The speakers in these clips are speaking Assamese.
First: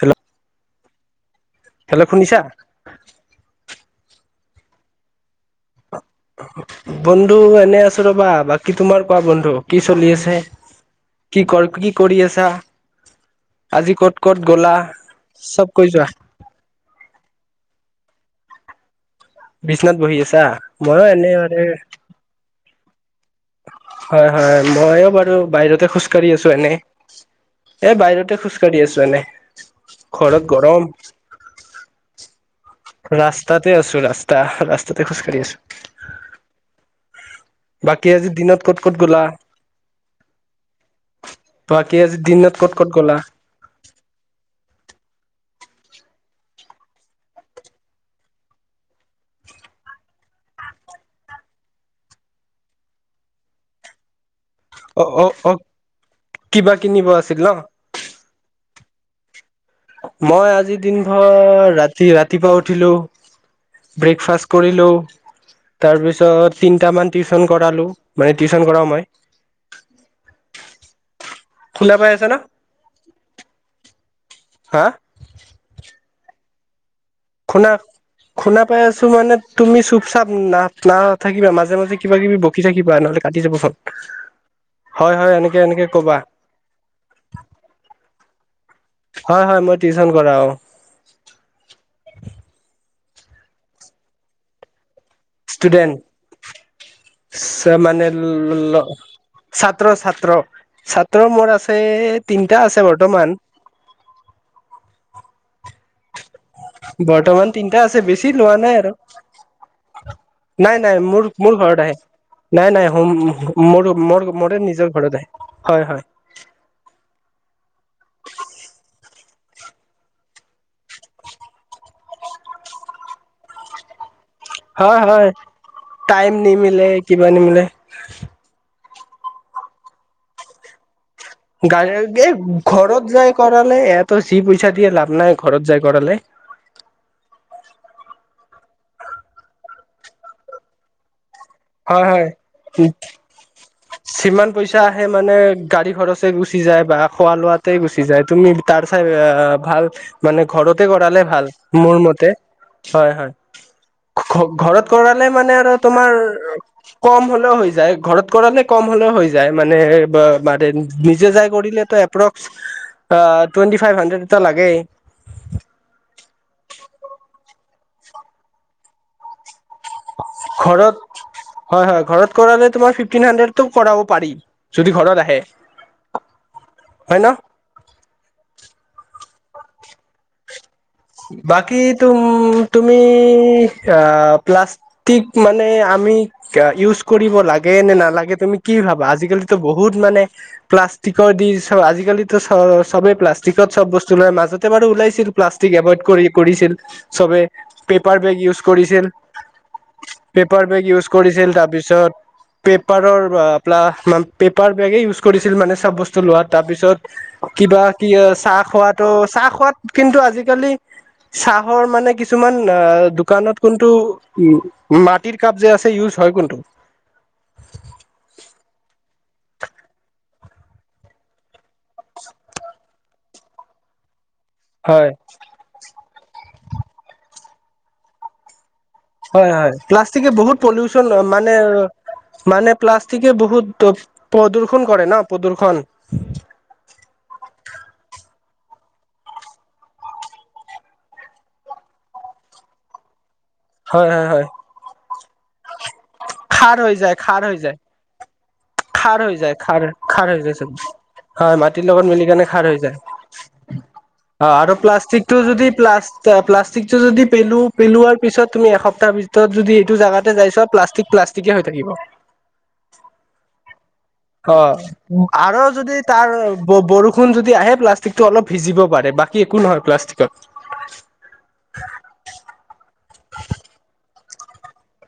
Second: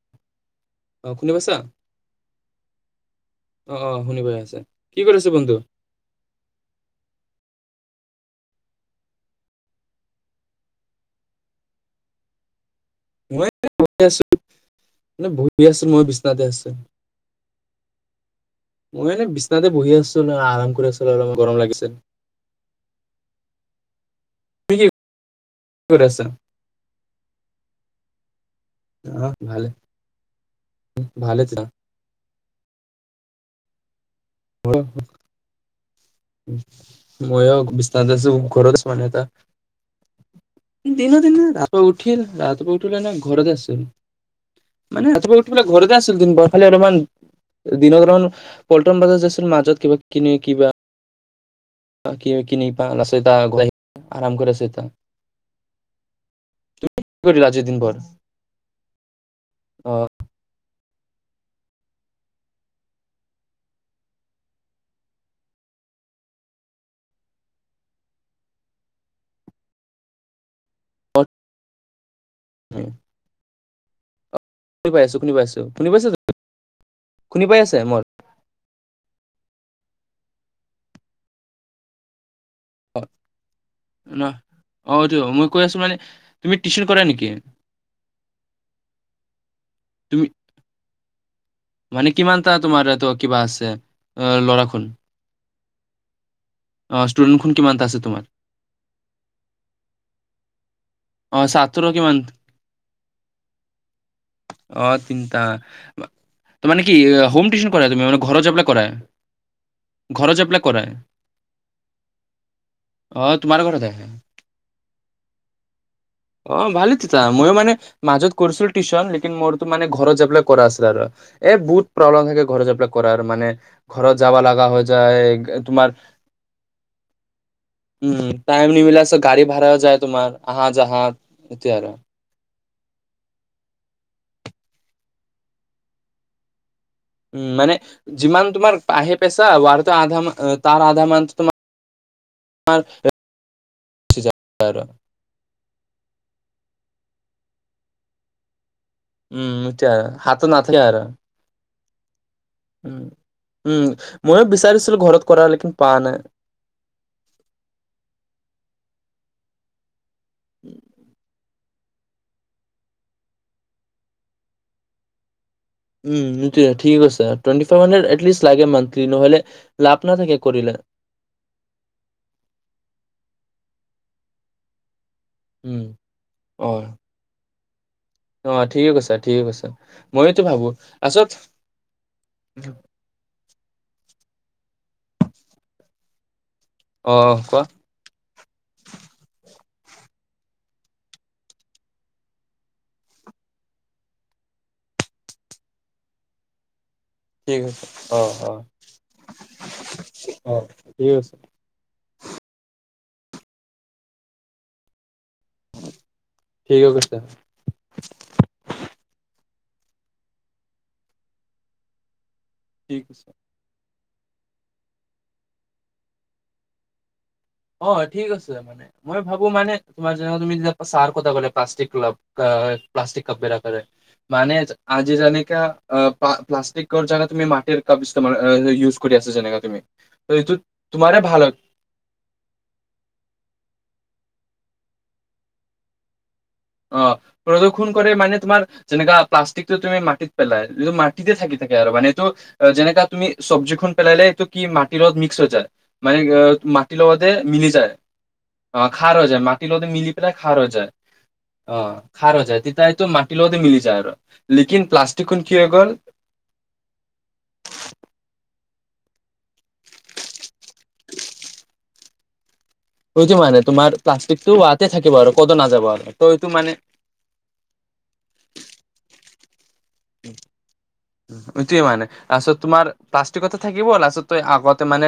হেল্ল' অ শুনি পাইছা শুনিছা অ শুনি পাই আছে কি কৰি আছে বন্ধু বন্ধু এনে আছো ৰবা বাকী তোমাৰ কোৱা বন্ধু কি চলি আছে কি কৰ কি কৰি আছা মই আজি ক'ত ক'ত গলা এনে বহি আছো মানে বহি চব আছো কৈ মই যোৱা বিচনাতে আছো মই এনে বিছনাতে বহি বিচনাত আছো ন আছা? আৰাম কৰি আছো মইয়ো এনে অলপ মানে গৰম লাগিছে হয় হয় তুমি কি মইয়ো বাৰু বাহিৰতে কৰি আছা খোজকাঢ়ি আছো এনে, এ বাহিৰতে খোজকাাঢ়ি আছো এনে অ ভালে ঘৰত গৰম। ভালে তেতিয়া ৰাস্তাত এতে আছু ৰাচ ত ৰাস্তাতে খোজকাঢ়ি আছো। উম, মইও বাকী বিছনাত আজি আছো দিনত ঘৰত ক'ত ক'ত মানে এটা গ'লা? দিন দিনে ৰআকৌ বাকী আজি উঠিল দিনত ক'ত ৰাতিপুৱা ক'ত উঠিলে নে গ'লা? ঘৰতে আছিল মানে ৰাতিপুৱা উম, [unintelligible] বোলে ঘৰতে আছিল কি খালি অলপমান দিনত অলপমান পল্টন বাজাৰ য আছিল মাজত কিবা কনে কিবা কি কিন পাত আৰাম কৰে [unintelligible] অ', অ', অ', কিবা তুমি কিনিব কি আছিল কৰিলা ন? আজিৰ দিনভৰ অ মই আজি দিন ভৰ ৰাতি ৰাতিপুৱা উঠিলো ব্ৰেকফাষ্ট কৰিলো তাৰপিছত তিনটা মান টিউশন কৰালো মানে টিউচন কৰাও মই। অ শুনা পাই আছ না? শুনি শুনি পাইছো -শুনি পাইছো-শুনি পাইছো তু শুনা - শুনা পাই আছো মানে তুমি চুপ চাপ না নাথাকিবা মাজে-মাজে কিবা কিবি ব কি থাকিবা নহলে কাটি যাব ফোন ন অ এইটো হয়-হয় মই এনেকে কৈ আছো এনেকে মানে কবা তুমি টিউচন কৰা নেকি হয়-হয় মই টিউচন তুমি কৰা অ। মানে কিমানটা তোমাৰ এইটো কিবা আছে অ ল'ৰাখন? ষ্টুডেণ্ট? খুন স কিমানটা আছে মানে তোমাৰ ল ছাত্ৰ ছাত্ৰ ছাত ত্ৰ অ মোৰ আছে ছাত্ৰৰ কিমান তিনটা আছে বৰ্তমান। টা। বৰ্তমান তিনটা কৰা তুমি আছে, মানে বেছি ঘৰত লোৱা যাবলৈ নাই কৰা আৰু। ঘৰত যাই পেলাই নাই, কৰাই নাই মোৰ, মোৰ ঘৰত আহে। নাই, নাই হুম, অ তোমাৰ ঘৰত মোৰ আহে মোৰ মোৰে নিজৰ ঘৰত আহে। হয়, হয়। অ, ভালে তেতিয়া, মই মানে মাজত কৰিছিলো টিউশন মোৰোটো মানে ঘৰত যাইপেলাই কৰা আছিলে আৰু। এ বহুত প্ৰব্লেম থাকে ঘৰত যাইপেলাই কৰাৰ, মানে ঘৰত যাবা লগা হৈ হয় যায়, হয়। তোমাৰ টাইম নিমিলে কিবা নিমিলে উম, [unintelligible] গাড়ী ভাৰাও যায় তোমাৰ আহা [inaudible] [inaudible] আৰু ঘৰত যাই কৰালে, এয়াতো যি পইচা দিয়ে লাভ নাই ঘৰত যাই কৰালে উম মানে যিমান তোমাৰ বাহিৰত পাইছা, বাহিৰততো আধা তাৰ আধা মান তোমাৰ হয়, হয়, গুচি যায় যিমান আৰু পইচা আহে মানে গাড়ী খৰচে গুচ চি যায় বা খোৱা লোৱাতেই গুচি যায়, তুমি তাৰ চাই এ উম ভাল এতিয়া আৰু মানে হাতত নাথাকে ঘৰতে আৰু কৰালে ভাল, মোৰ মতে। উম হয়, হয়। উম ময়ো ঘৰত বিচাৰিছিলো কৰালে কৰা মানে আৰু লেকিন পোৱা তোমাৰ নাই কম হ'লেও হৈ যায়, ঘৰত কৰালে কম হ'লেও হৈ যায়, মানে [unintelligible] নিজে যাই কৰিলে এপ্ৰক্স টুৱেণ্টি ফাইভ হাণ্ড্ৰেড এটা লাগেই। উ, এইটোৱে, থিক আছে, টুৱেণ্টি চেভেন এতলিষ্ট লাগেই মান্থলি, নহ'লে লাভ নাথাকে কৰিলে ঘৰত, হয়, হয়, ঘৰত কৰালে তোমাৰ ফিফটিন হাণ্ড্ৰেড তো কৰাব পাৰি, যদি ঘৰত আ উম অ' ন অ' ঠিকে কৈছা ঠিকে কৈছা ময়োতো ভাবো। তাৰছত বাকী তুম তুমি আহ। প্লাষ্টিক মানে আমি। ইউজ অ কৰিব কোৱা লাগে নে নালাগে। তুমি কি ভাবা আজিকালিতো বহুত মানে প্লাষ্টিকৰ দিচ আজিকালি চ চবেই প্লাষ্টিকত চব বস্তু ওলাই মাজতে বাৰু ওলাইছিল প্লাষ্টিক। এভয়ড কৰি কৰিছিল। চবে ঠিক আছে পেপাৰ অ বেগ অ ইউজ কৰিছিল, অ পেপাৰ বেগ ইউজ ঠিক আছে কৰিছিল তাৰপিছত পে পেপাৰৰ প্লা পেপাৰ বেগেই ইউজ। ইউজ কৰিছিল মানে চব বস্তু লোৱা ঠিকে তাৰপিছত কৈছা কিবা কি চাহ খোৱাতো চাহ খোৱাত। কিন্তু আজি আজি কালি চাহৰ মানে কি কিছুমান ঠিক অ' আছে দোকানত কোনটো উ মাটিৰ কাপ যে আছে ইউজ হয় কোনটো। অ' ঠিক আছে মানে মই ভাবো মানে তোমাৰ যেনেকা তুমি যেনেকা চাৰ কথা ক'লা প্লাষ্টিক প্লাষ্টিক কাপ বিলকেৰে মানে হয় আজি যেনেকা অ' প্লাষ্টিকৰ জাগাত তুমি মাটিৰ কাপ ইষ্টেমাল অ ইউজ কৰি আছা হয় যেনেকা হয় তুমি ত প্লাষ্টিকে এইটো বহুত পলিউচন তোমাৰে ভাল হয় মানে মানে প্লাষ্টিকে বহুত প্ৰদূ্ষন কৰে ন প্ৰদূ্ষন। অ। প্ৰদূ্ষণ কৰে মানে তোমাৰ যেনেকা প্লাষ্টিকটো তুমি মাটিত পেলাই এইটো মাটিতে থাকি থাকে আৰু মানে এইটো যেনেকা তুমি চব্জিখন হয় হয় পেলাইলে এইটো হয় কি মাটিৰ লগত মিক্স হৈ যায় মানে খাৰ হৈ মাটিৰ যায় লগতে খাৰ হৈ মিলি যায়। খাৰ হৈ যায় খাৰ খাৰ হৈ যায় চব হয় ম অ তিৰ লগত মিলি কেনে খাৰ হৈ তেতিয়া যায়, এইটো মাটিৰ লগতে মিলি যায় আৰু অ আৰু লেকিন প্লাষ্টিকটো প্লাষ্টিকখন কি হৈ যদি গ'ল প্লা প্লাষ্টিকটো যদি পেলো পেলোৱাৰ পিছত তুমি এসপ্তাহৰ ভিতৰত যদি এইটো জাগাতে যাইছোৱা প্লাষ্টিক প্লাষ্টিকে হৈ থাকিব। এইটো মানে তোমাৰ প্লাষ্টিকটো অ' ৱাতে থাকিব ক'তো আৰু নাযাব যদি ত তাৰ এইটো মানে বৰষুণ যদি আহে প্লাষ্টিকটো অলপ ভিজিব পাৰে বা বাকী একো নহয় প্লাষ্টিকত এইটোৱে মানে তাৰপিছত তোমাৰ প্লাষ্টিকতে থাকিব লাষ্টত তই আগতে মানে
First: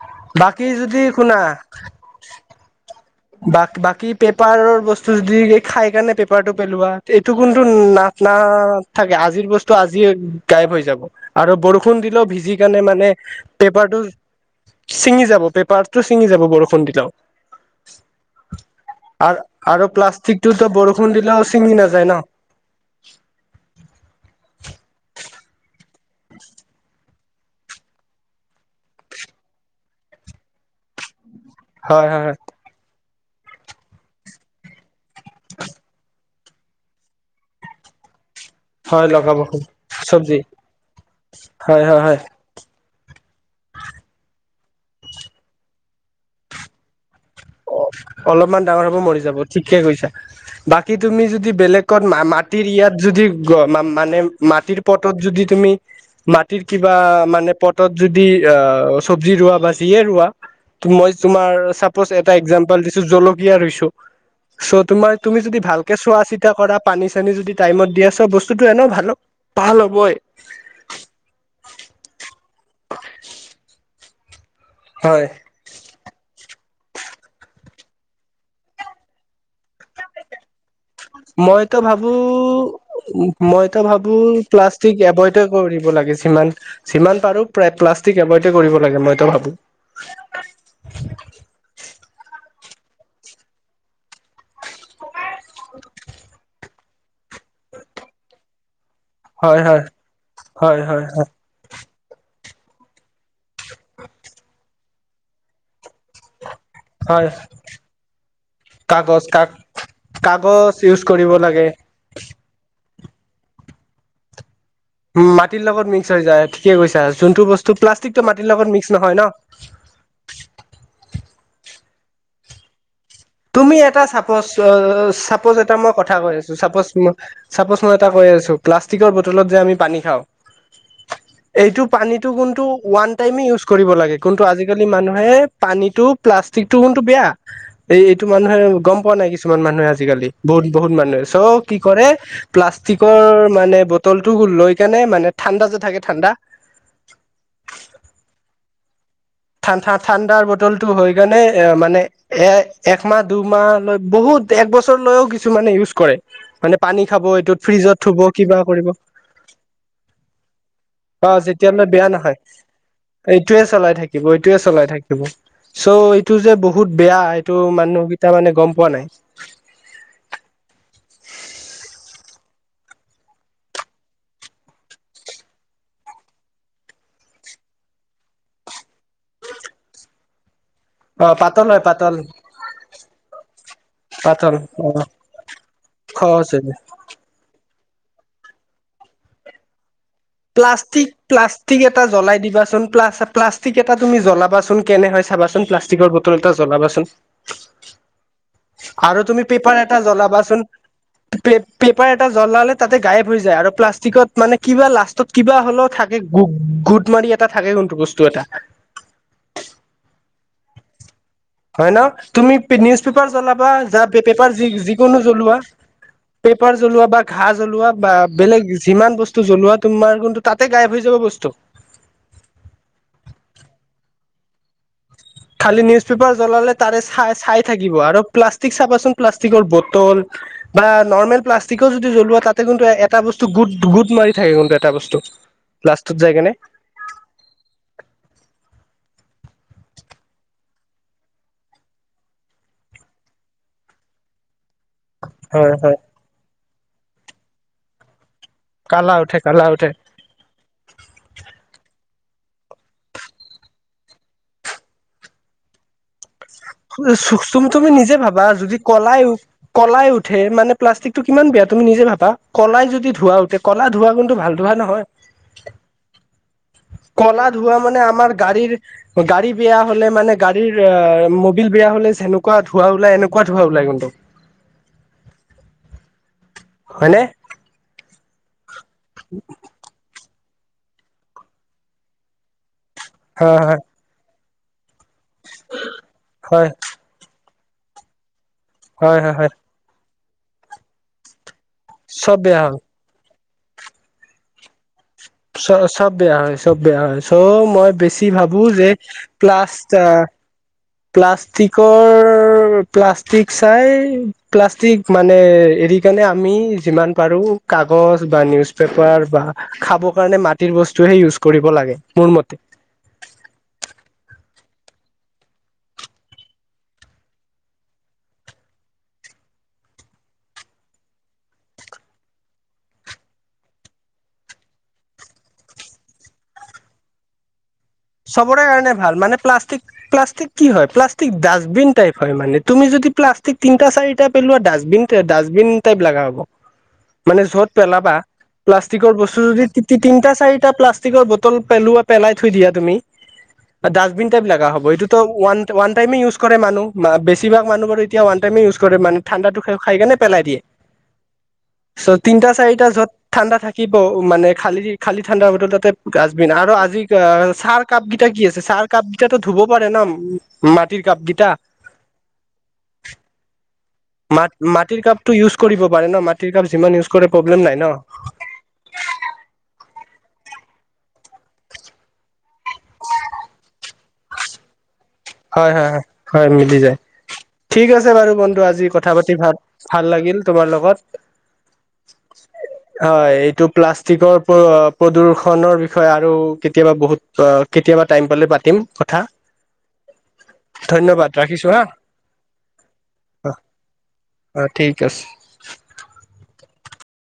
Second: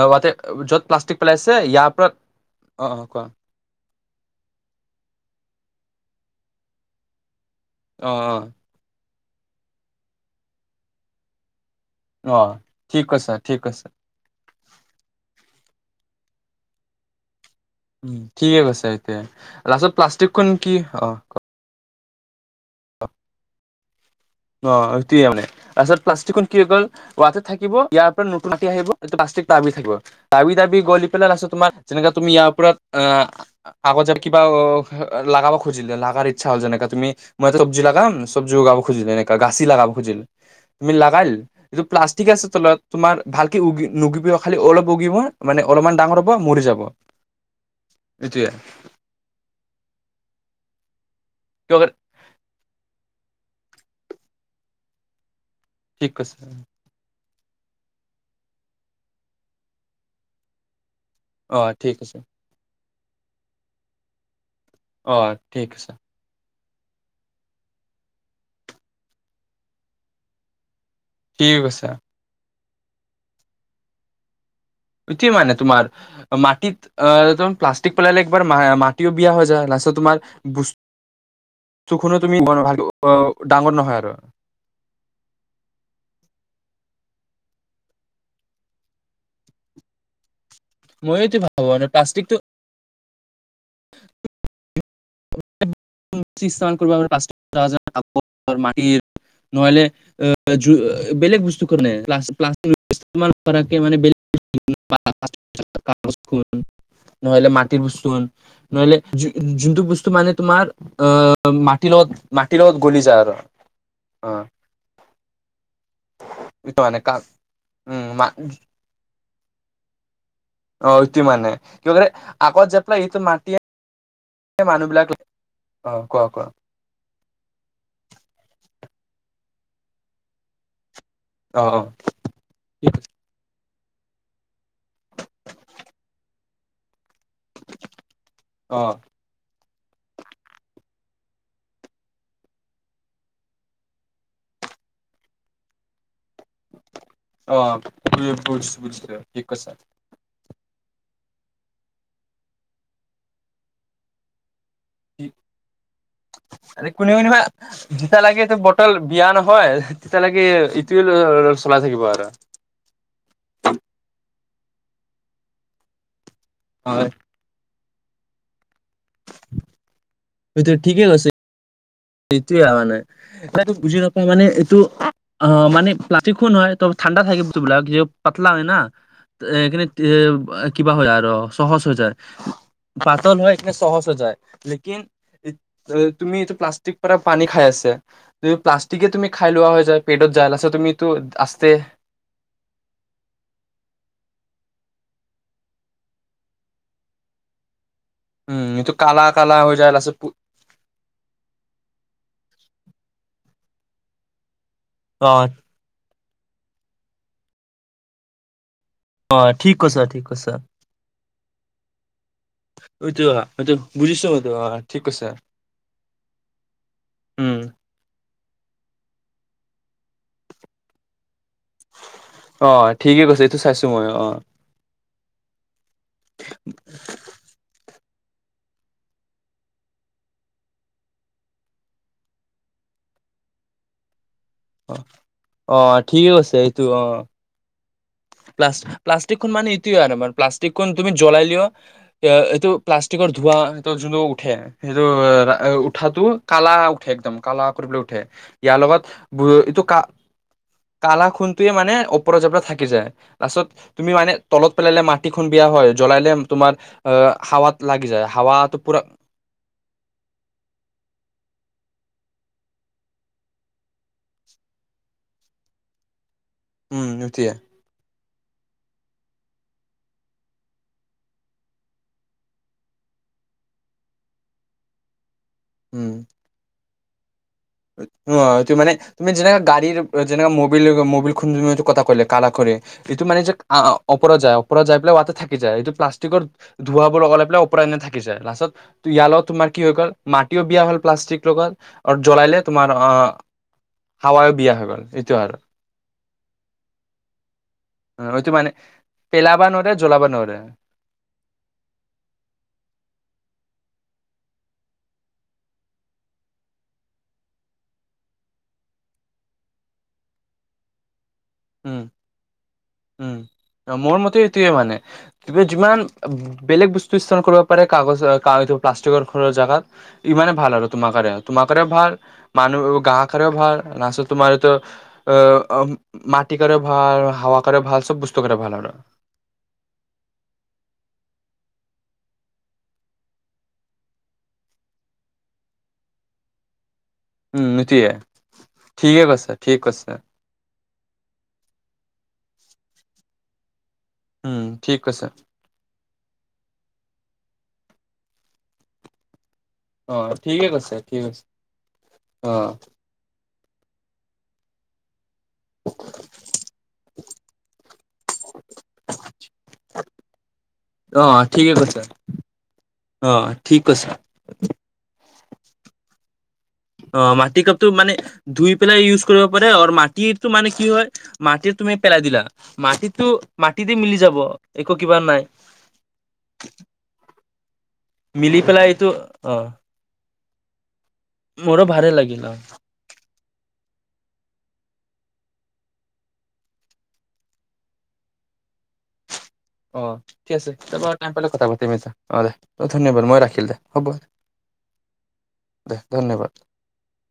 আগতে বাকী য'ত যদি প্লাষ্টিক শুনা পেলাইছে ইয়াৰ পৰা অ অ কোৱা বা বাকী পেপাৰৰ বস্তু যদি খাই কেনে পেপ পেপাৰটো পেলোৱা এইটো কোনটো অ নাক অ নাক থাকে আজিৰ বস্তু আজি গায়েব হৈ যাব আৰু বৰষুণ [unintelligible] দিলেও অ ভিজি কেনে ঠিক মানে কৈছা ঠিক কৈছা পেপাৰটো ছিঙি যাব। পেপাৰটো ছিঙি যাব বৰষুণ দিলেও। উম ঠিকে কৈছা এতিয়া আৰু আৰু লাষ্টত প্লাষ্টিকখন প্লাষ্টিকটোতো কি বৰষুণ অ' ক দিলেও ছিঙি নাযায় ন অ'। অ', সেইটোৱে মানে তাৰপিছত প্লাষ্টিকখন কি হৈ গ'ল ৱাটত থাকিব ইয়াৰ পৰা নতুন মাটি আহিব প্লাষ্টিক তাবি থাকিব তাবি দাবি গ'ল পেলাই আছো তোাৰ হয় যেনেকে হয় তুমি হয় ইয়াৰওপৰত অ' আগত যে কিবা অ' লাগাব খুজিলে লাগাৰ চাও যেনেকে তুমি মই তো চবজি লগাম চবজি লাগাব খজিল হয় এনেকা লগাব গাচি লগাব খুজিল চব্জি তুমি লগাল এইটো হয় হয় হয় প্লাষ্টিক আছে তলত তোমাৰ ভালকে উগি নগিবউ খালি অলপ উগিব মানে অলপমান ডাঙৰ হ'ব মৰি যাব অ এইটোয়ে অলপমান ডাঙৰ হব মৰি যাব ঠিকে কৈছা বাকী তুমি যদি বেলেগত মা মাটিৰ ইয়াত যদি মানে মাটিৰ পটত যদি তুমি ঠিক কৈছে মাটিৰ কিবা মানে মানে পটত যদি অ' চব্জি ৰোৱা বা যিয়ে ৰোৱা মই তোমাৰ অ ঠিক চাপজ আছে গপাল দিছো জলকীয়া ৰুইছো চ অ তোমাৰ তুমি যদি ঠিক আছে ভালকে চোৱা আচ এয়া কৰা পানী চানী যদি টাইমত দিয়া চব বস্তুতটো এন ভাল হ ভাল হ'বই ঠিক আছে [inaudible] সটো হয় মানে তোমাৰ মাটিত আহম প্লাষ্টিক পেলালে একবাৰ মাটিও বিয়া হৈ যায় লাষ্ট তোমাৰ মইতো ভাবো বস্তুখনো তুমি ভাল ডাঙৰ মইতো নহয় আৰু ভাবো প্লাষ্টিক এভইডে কৰিব লাগে সিমান যিমান পাৰো প্ৰায় প্লাষ্টিক এবয়ড কৰিব লাগে মইতো ভাবো মইটো ভাবো মান প্লাষ্টিকটো মাটিৰ হয় হয় নহলে হয় হয় হয় বেলেগ বস্তু কাৰ নে প্লাক ম হয় নহলে মাটিৰ বস্তু নহলে কাগজ কাক যোনটো বস্তু মানে কাগজ ইউজ কৰিব তমাৰ লাগে মত ম গল য আৰু অ উ মাটিৰ লগত মিক্স হৈ যায় ঠিকে মানে কৈছো যোনটো বস্তু প্লাষ্টিকটো উম মাটিৰ লগত মিক্স নহয় ন অ ইতি মানে কিবলে আগত যে তুমি এটা চাপজ অ বিলাক চাপজ এটা অ মই কথা কোৱা কৈ কোৱা আছো চাপজ তোমাক চাপজ মই এটা কৈ আছো প্লাষ্টিকৰ বটলত যে আমি পানী খাওঁ। অ অ এইটো পানীটো কোনটো ঠিক ওৱান টাইমে ইউজ কৰিব লাগে কোনটো আজিকালি মানুহে পানীটো প্লাষ্টিকটো কোনটো বেয়া। এইটো মানুহে অ গম পোৱা নাই কিছুমান মান নয় আজিকালি বহুত বহুত মানুহে চ কি কৰে প্লাষ্টিকৰ মানে বটল টো লৈ কেনে মানে ঠাণ্ডা যে থাকে ঠাণ্ডা। বুজিছ? ঠাণ ঠা ঠা ঠাণ্ডাৰ বত তলটো হৈ কাণে এ মানে এ একমাহ দুমাহ লৈ বহুত তে এক বছৰ লৈও কিছু মানে ইউজ কৰে। মানে পানী কোনে খাব কোনোবা এইটোত ফ্ৰিজত থব যেতিয়ালৈকে এইটো কিবা কৰিব। বটল বিয়া নহয় তেতিয়ালৈকে ইটোৱে অ চলাই যেতিয়ালৈ থাকিব বেয়া আৰু নহয় এইটোয়ে চলাই থাক [inaudible] চলাই থাকিব চ' টো যে বহুত হয় বেয়া এইটো মানুহ। তুমি মানে গম পোৱা নাই সত ঠিকেই কৈছে সেইটোয়ে মানে এটো বুজি নাপাওঁ মানে এইটো অ মানে প্লাষ্টিকো নহয় ত ঠাণ্ডা থাকে বস্তুবিলাক যে পাতলা হয় না এইখিন এ কিবা হয় অ আৰু পাতল সহজ হয় হৈ যায়, পাতল পাতল হয় কিন্তু সহজ হৈ যায় পাতল অ লেকিন তুমি খৰচ এইটো হৈ যায় প্লাষ্টিক পানী খাই আছে যু প্লাষ্টিকে তুমি খাই লোৱা হৈ যায়। পেটত যায় লাষ্টত তুমিটো প্লাষ্টিক আস্তে প্লাষ্টিক এটা জলাই দিবাচোন প্লাষ্টিক এটা তুমি জলাবাচোন কেনে হয় চাবাচোন প্লাষ্টিকৰ বটল এটা জ্বলাবাচোন উম এইটো আৰু কালা তুমি কালা হৈ পেপাৰ যায় এটা লাষ্টত পু জ্বলাবাচোন, পেপাৰ এটা জ্বলালে তাতে গায়ব হৈ যায় আৰু প্লাষ্টিকত মানে কিবা অ কিবা হ'লেও থাকে গোট মাৰি এটা থাকে কোনটো বস্তু এটা। অ ঠিক কছে ঠিক কছে। হয় ন তুমি নিউজ এইটো পেপাৰ জ্বলাবা এইটো যা বুজিছো মইতো পেপাৰ অ যি ঠিক যিকোনো কৈছা জ্বলোৱা, পেপাৰ জ্বলোৱা বা ঘাঁ উম জ্বলোৱা বা বেলেগ যিমান বস্তু জ্বলোৱা তোমাৰ কিন্তু তাতে গায়ব হৈ যাব বস্তু। অ ঠিকে কৈছে এইটো চাইছো মই আহ। খালি নিউজ পেপাৰ জ্বলালে তাৰে চাই চাই থাকিব আৰু প্লাষ্টিক চাবাচোন প্লাষ্টিকৰ বটল বা নৰ্মেল প্লাষ্টিকৰ যদি জ্বলোৱা তাতে কিন্তু এটা বস্তু গুট- গুট মাৰি থাকে কিন্তু এটা বস্তু অ লাষ্টত যায় কেনে। [inaudible] প্লাছ-প্লাষ্টিকখন মানে ইটোয়ে আৰু মান প্লাষ্টিকখন তুমি জ্বলালিয় এইটো প্লাষ্টিকৰ ধোৱা যোনটো উঠে সেইটো হয় [unintelligible] হয় উঠাতো কালা উঠে একদম কালা কৰিবলে উঠে। ইয়াৰ লগত কালা উঠে কালা এইটো উঠে কা-কালা খুনটোয়ে মানে পৰা জৰ পৰা থাকি যায়। পাছত তুমি মানে তলত পেলালে মাটি খন বিয়া হয় জ্বলালে তোমাৰ আহ [unintelligible] হাৱাত তুমি লাগি নিজে যায় ভাবা হাৱাটো যদি পুৰা কলাই -কলাই উঠে মানে প্লাষ্টিক টো কিমান বেয়া তুমি নিজে ভাব বা কলাই যদি ধোৱা উঠে কলা ধোৱা কিন্তু ভালটো ভালটো হা নহয় উম কলা উঠিয়ে ধোৱা মানে আমাৰ গাড়ীৰ গাড়ী বেয়া হ'লে মানে গাড়ী [unintelligible] মবিল বেয়া হলে যেনেকুৱা ধোৱা ওলাই এনেকুৱা ধোৱা ওলাই কিন্তু। উম, হয়নে? অ, এইটো মানে তুমি যেনেকা গাড়ীৰ যেনেকে মৌবিল মৌবিল খুন এইটো কথা কলে কালা কৰে। এইটো মানে যে হয় অপৰাজায়ক পোৱা যাই পেলায় থাকি যায় এইটো প্লাষ্টিকৰ হয় ধোঁৱাবোৰ লগ লাই পোৰণনে থাকি যায় লাষ্টত হয় হয় ইয়াৰ হয় লগত হয় তোমাৰ কি হৈ গ'ল মাটিও বিয়া হ'ল প্লাষ্টিক লগত আৰু চ'ব জ্বলালে বে'হাল তোমাৰ অ হাৱায়ো বিয়া হৈ গ'ল এইটো আৰু চ চ'ব বেয়া হয় চ'ব বেয়া হয় চ' মই বেছি এইটো ভাবো মানে যে পেলাবা প্লাষ্ট নোৱাৰে জ্বলাবা নোৱাৰে প্লাষ্টিকৰ প্লাষ্টিক চাই প্লাষ্টিক মানে এৰি কাৰণে আমি যিমান পাৰো কাগজ বা নিউজ পেপাৰ বা খাব কাৰণে মাটিৰ বস্তুহে ইউজ কৰিব লাগে উম। মোৰ মতে উম, মোৰ মতে মানে তুমি যিমান বেলেগ বস্তু স্তৰান কৰিব পাৰে কাগজ প্লাষ্টিকৰৰ জেগাত ইমানে ভাল আৰু তোমাৰ কাৰে তোমাৰ কাৰেও ভাল মানুহ গাঁ কাৰেও ভাল না তোমাৰ এইটো আহ মাটিকও ভাল হাৱা চ'বৰে কাৰণে ভাল মানে প্লাষ্টিক প্লাষ্টিক কি হয় প্লাষ্টিক দাচ বিন টাইপ হয় মানে তুমি যদি প্লাষ্টিক তিনিটা চাৰিটা পেলোৱা ডাষ্টবিন ডাষ্টবিন টাইপ লগা হ'ব। মানে যত উম এইটোয়ে পেলাবা প্লাষ্টিকৰ ঠিকে বস্তু কৈছা যদি ঠিক কৈছা তিনটা চাৰিটা প্লাষ্টিকৰ বটল পেলোৱা পেলাই। থৈ দিয়া তুমি। ডাষ্টবিন টাইপ উম লগা হ'ব ঠিক এইটো কৈছা ওৱান টাইমে ইউজ কৰে মানুহ বেছিভাগ মানুহ এতিয়া ওৱানটাইমে ইউজ কৰে মান ঠাণ্ডাটো। খাই অ কেনে পেলাই দিয়ে ঠিকে কৈছা ঠিক কৈছা তিনিটা অ চাৰি য'ত ঠাণ্ডা থাকে। থাকিব মানে খালি খালি। ঠাণ্ডা বতৰ তাতে গাষ্টবিনা আৰু আজি চাৰ কাপগেইটা কি আছে চাহ কাপগেইটা ধুব পাৰে ন মাটিৰ অ কাপগেইটা। ঠিকে কৈছা অ ঠিক কৈছা মাট মাটিৰ কাপ। টো ইউজ কৰিব পাৰে ন মাটি অ মাটি কাপতো মানে ধুই পেলাই ইউজ কৰিব পাৰে আৰু ম। মাটটো মানে কি হয় মাটিত তুমি পেলাই দিলা মাটিতটো মাটিতে মিলি যাব। একো কিবা নাই হয় হয় হয় হয় মিলি যায় ঠিক আছে বাৰু মিলি বন্ধু আজি পেলাই এইটো কথা পাতি অ ভাল ভাল লাগিল। তোমাৰ লগত। মোৰো ভালে লাগিল অ হয় এইটো প্লাষ্টি প্ৰদূষণৰ বিষয়ে আৰু কেতিয়াবা বহুত কেতিয়াবা টাইম পালে পাতিম। অঁ ঠিক আছে তে বাৰ ধন্যবাদ টাইম পালে কথা ৰাখিছো হা পাতিম ছা অঁ দে অ ধন্যবাদ মই ৰাখিল দে হ'ব দে অ ঠিক আছে দে ধন্যবাদ।